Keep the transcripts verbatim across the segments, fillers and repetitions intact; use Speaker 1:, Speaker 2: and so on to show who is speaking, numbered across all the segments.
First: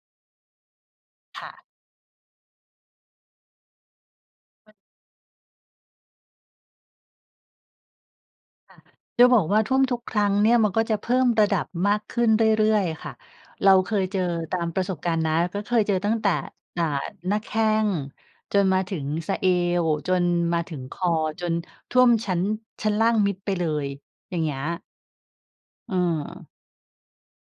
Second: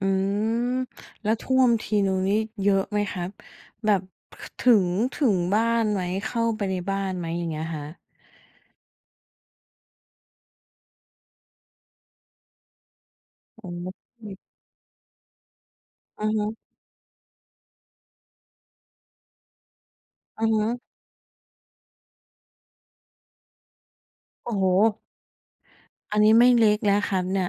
Speaker 1: อืม แล้ว
Speaker 2: ค
Speaker 1: ท
Speaker 2: ่
Speaker 1: ่
Speaker 2: ะ
Speaker 1: วมทีหนึ่งนี่เยอะไหมครับ แบบ ถ ถึง ถึงบ้านไหม เข้าไปในบ้านไหมอย่างเงี้ยครับ?
Speaker 2: จะบอกว่าท่วมทุกครั้งเนี่ย มันก็จะเพิ่มระดับมากขึ้นเรื่อย ๆ ค่ะ
Speaker 1: โ
Speaker 2: เ
Speaker 1: อ
Speaker 2: ร
Speaker 1: ๊
Speaker 2: าเคยเจอ
Speaker 1: ย
Speaker 2: ตามประสบการณ์นะ ก็เคยเจอตั้ง
Speaker 1: อื
Speaker 2: แต่
Speaker 1: อฮึ
Speaker 2: อ่า หน้าแข้ง จนมาถึงสะเอว จน
Speaker 1: อือฮ
Speaker 2: มา
Speaker 1: ึ
Speaker 2: ถึงคอ จนท่วม ชั้น ชั้นล่างมิดไปเลย อย่าง
Speaker 1: โ
Speaker 2: เง
Speaker 1: อ
Speaker 2: ี
Speaker 1: ้
Speaker 2: ้ย
Speaker 1: โฮ!
Speaker 2: เ
Speaker 1: อันนี้ไม
Speaker 2: ออ
Speaker 1: ่เล็กแล้วครับเนี่ย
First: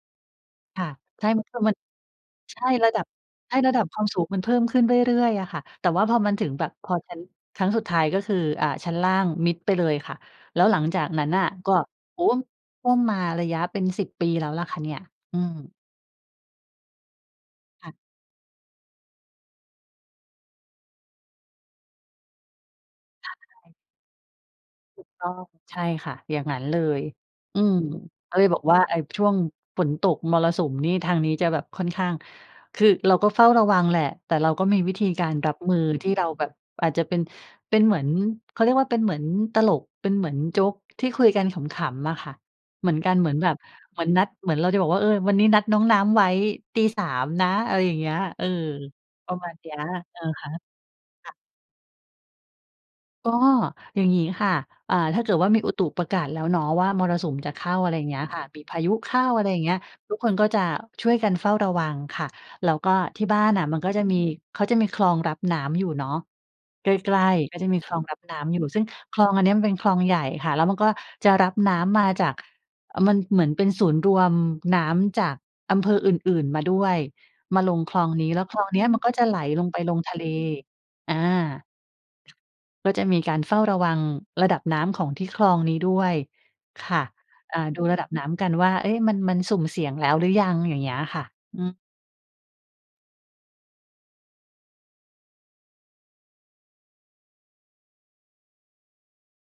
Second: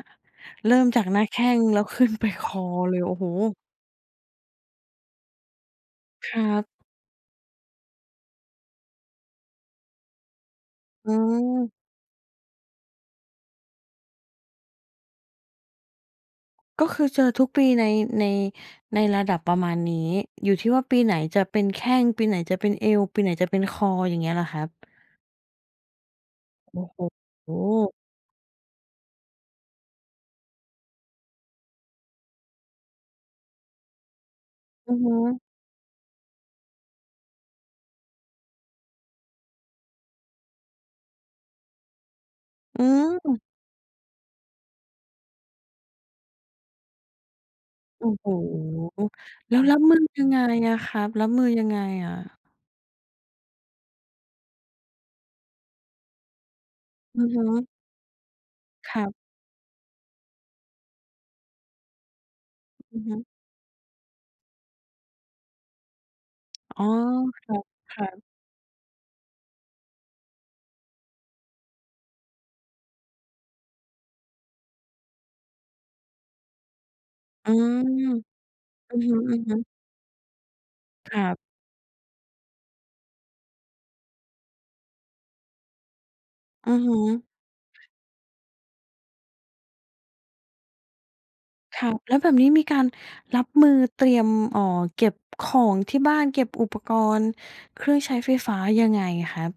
Speaker 1: เร
Speaker 2: ค
Speaker 1: ิ่
Speaker 2: ่
Speaker 1: ม
Speaker 2: ะ
Speaker 1: จากหน้
Speaker 2: ใ
Speaker 1: า
Speaker 2: ช่
Speaker 1: แข
Speaker 2: มัน
Speaker 1: ้
Speaker 2: ก็
Speaker 1: ง
Speaker 2: มั
Speaker 1: แ
Speaker 2: น
Speaker 1: ล้ว ขึ้น ไปค
Speaker 2: ใช่
Speaker 1: อ
Speaker 2: ร
Speaker 1: เ
Speaker 2: ะ
Speaker 1: ล
Speaker 2: ดั
Speaker 1: ย
Speaker 2: บ
Speaker 1: โอ้โฮ!
Speaker 2: ใช่ ระดับความสูงมันเพิ่มขึ้นเรื่อย ๆ อะค่ะ แต่ว่าพอมั
Speaker 1: ค
Speaker 2: น
Speaker 1: ร
Speaker 2: ถ
Speaker 1: ั
Speaker 2: ึงแ
Speaker 1: บ
Speaker 2: บบ พอชั้น ครั้งสุดท้ายก็คือ อ่า ชั้นล่างมิดไปเลยค่ะ แล้วหลังจาก
Speaker 1: อื
Speaker 2: นั้นน่ะก็
Speaker 1: ม
Speaker 2: โอ้โฮ! ท่วมมาระยะเป็น สิบ ปีแล้วแหละค่ะเนี่ย อืม
Speaker 1: ก็คือเจอทุกปี ใน
Speaker 2: ค่ะ
Speaker 1: ใน ในระดับประมาณนี้ อยู่ที่ว่าปีไหนจะเป็นแข้ง ปีไหนจะเป็นเอว ปีไ
Speaker 2: ถ
Speaker 1: หน
Speaker 2: ามอ
Speaker 1: จะ
Speaker 2: ะไ
Speaker 1: เป็น
Speaker 2: ร?
Speaker 1: คอ อย่างเงี้ยเหรอครับ?
Speaker 2: ถูกต้อง ใช่ค่ะ อย่างงั้นเ
Speaker 1: โ
Speaker 2: ล
Speaker 1: อ้
Speaker 2: ย
Speaker 1: โ
Speaker 2: อืม
Speaker 1: ฮ!
Speaker 2: ก็เลยบอกว่าไอ้ช่วงฝนตกมรสุมนี่ ทางนี้จะแบบค่อนข้าง คือเราก็เฝ้าระวังแหละ แต่เราก็มีว
Speaker 1: อ
Speaker 2: ิ
Speaker 1: ือ
Speaker 2: ธี
Speaker 1: ฮ
Speaker 2: กา
Speaker 1: ึ
Speaker 2: รรับมือ ที่เราแบบอาจจะเป็น เป็นเหมือน เขาเรียกว่า เป็นเหมือนตลก เป็นเหมือนโจ๊ก ที่คุยกันขำ ๆ อะค่ะ
Speaker 1: อื
Speaker 2: เหมือนกันเหมือน
Speaker 1: ม
Speaker 2: แบบ เหมือนนัด เหมือนเราจะบอกว่า เอ่อ วันนี้นัดน้องน้ำไว้ ตีสาม นะ อะไรอย่างเ
Speaker 1: โอ
Speaker 2: งี
Speaker 1: ้
Speaker 2: ้ย
Speaker 1: โ
Speaker 2: เออ
Speaker 1: ฮ!
Speaker 2: ประมา
Speaker 1: แ
Speaker 2: ณ
Speaker 1: ล้ว
Speaker 2: เนี
Speaker 1: ร
Speaker 2: ้
Speaker 1: ั
Speaker 2: ย
Speaker 1: บมือ
Speaker 2: อื
Speaker 1: ยั
Speaker 2: อ
Speaker 1: งไง
Speaker 2: ฮึ
Speaker 1: อะครับ รั
Speaker 2: ค
Speaker 1: บ
Speaker 2: ่ะ
Speaker 1: มือยังไงอะ?
Speaker 2: ก็อย่างงี้ค่ะ อ่า ถ้าเกิดว่ามีอุตุประกาศแล้วเนาะ ว่ามร
Speaker 1: อื
Speaker 2: สุ
Speaker 1: อ
Speaker 2: ม
Speaker 1: ฮ
Speaker 2: จะเข
Speaker 1: ึ
Speaker 2: ้า อะไรอย่างเงี้ยค่ะ มีพายุ
Speaker 1: ครั
Speaker 2: เข
Speaker 1: บ
Speaker 2: ้า อะไรอย่างเงี้ย ทุกคนก็จะช่วยกันเฝ้าระวังค่ะ แล้วก็
Speaker 1: อือฮึ
Speaker 2: ที่บ้านอะ มันก็จะมี เขาจะมีคลองรับน้ำอยู่เนาะ
Speaker 1: อ๋
Speaker 2: ใ
Speaker 1: อ
Speaker 2: กล้
Speaker 1: ค
Speaker 2: ๆ ก็จะมีคลอง
Speaker 1: รั
Speaker 2: รั
Speaker 1: บ
Speaker 2: บ
Speaker 1: ๆ
Speaker 2: น้ำอยู่ ซึ่งคลองอันนี้มันเป็นคลองใหญ่ค่ะ แล้วมันก็จะรับน้ำมาจาก มันเหมือนเป็นศูนย์รวมน้ำจากอำเภออื่น ๆ มาด้วย
Speaker 1: อื
Speaker 2: มาล
Speaker 1: ม
Speaker 2: งคลองนี้ แล้วคลองเนี้ย
Speaker 1: อื
Speaker 2: มั
Speaker 1: อ
Speaker 2: นก
Speaker 1: ฮ
Speaker 2: ็จะไหล
Speaker 1: ึ
Speaker 2: ล
Speaker 1: ๆ
Speaker 2: งไปลงทะเล อ
Speaker 1: ครับ
Speaker 2: า ก็จะมีการเฝ้าระวัง ระดับน้ำของที่คลองนี้ด้วย
Speaker 1: อือ
Speaker 2: ค
Speaker 1: ฮ
Speaker 2: ่ะ
Speaker 1: ึ
Speaker 2: อ่า ดูระดับน้ำกันว่า เอ๊ะ! มัน มันสุ่มเสี่ยงแล้วหรือยัง? อย่างเงี้ยอะค่ะ อืม
Speaker 1: ครับ แล้วแบบนี้มีการรับมือเตรียม อ๋อ เก็บของที่บ้านเก็บอุปกรณ์เครื่องใช้ไฟฟ้ายังไงครับ?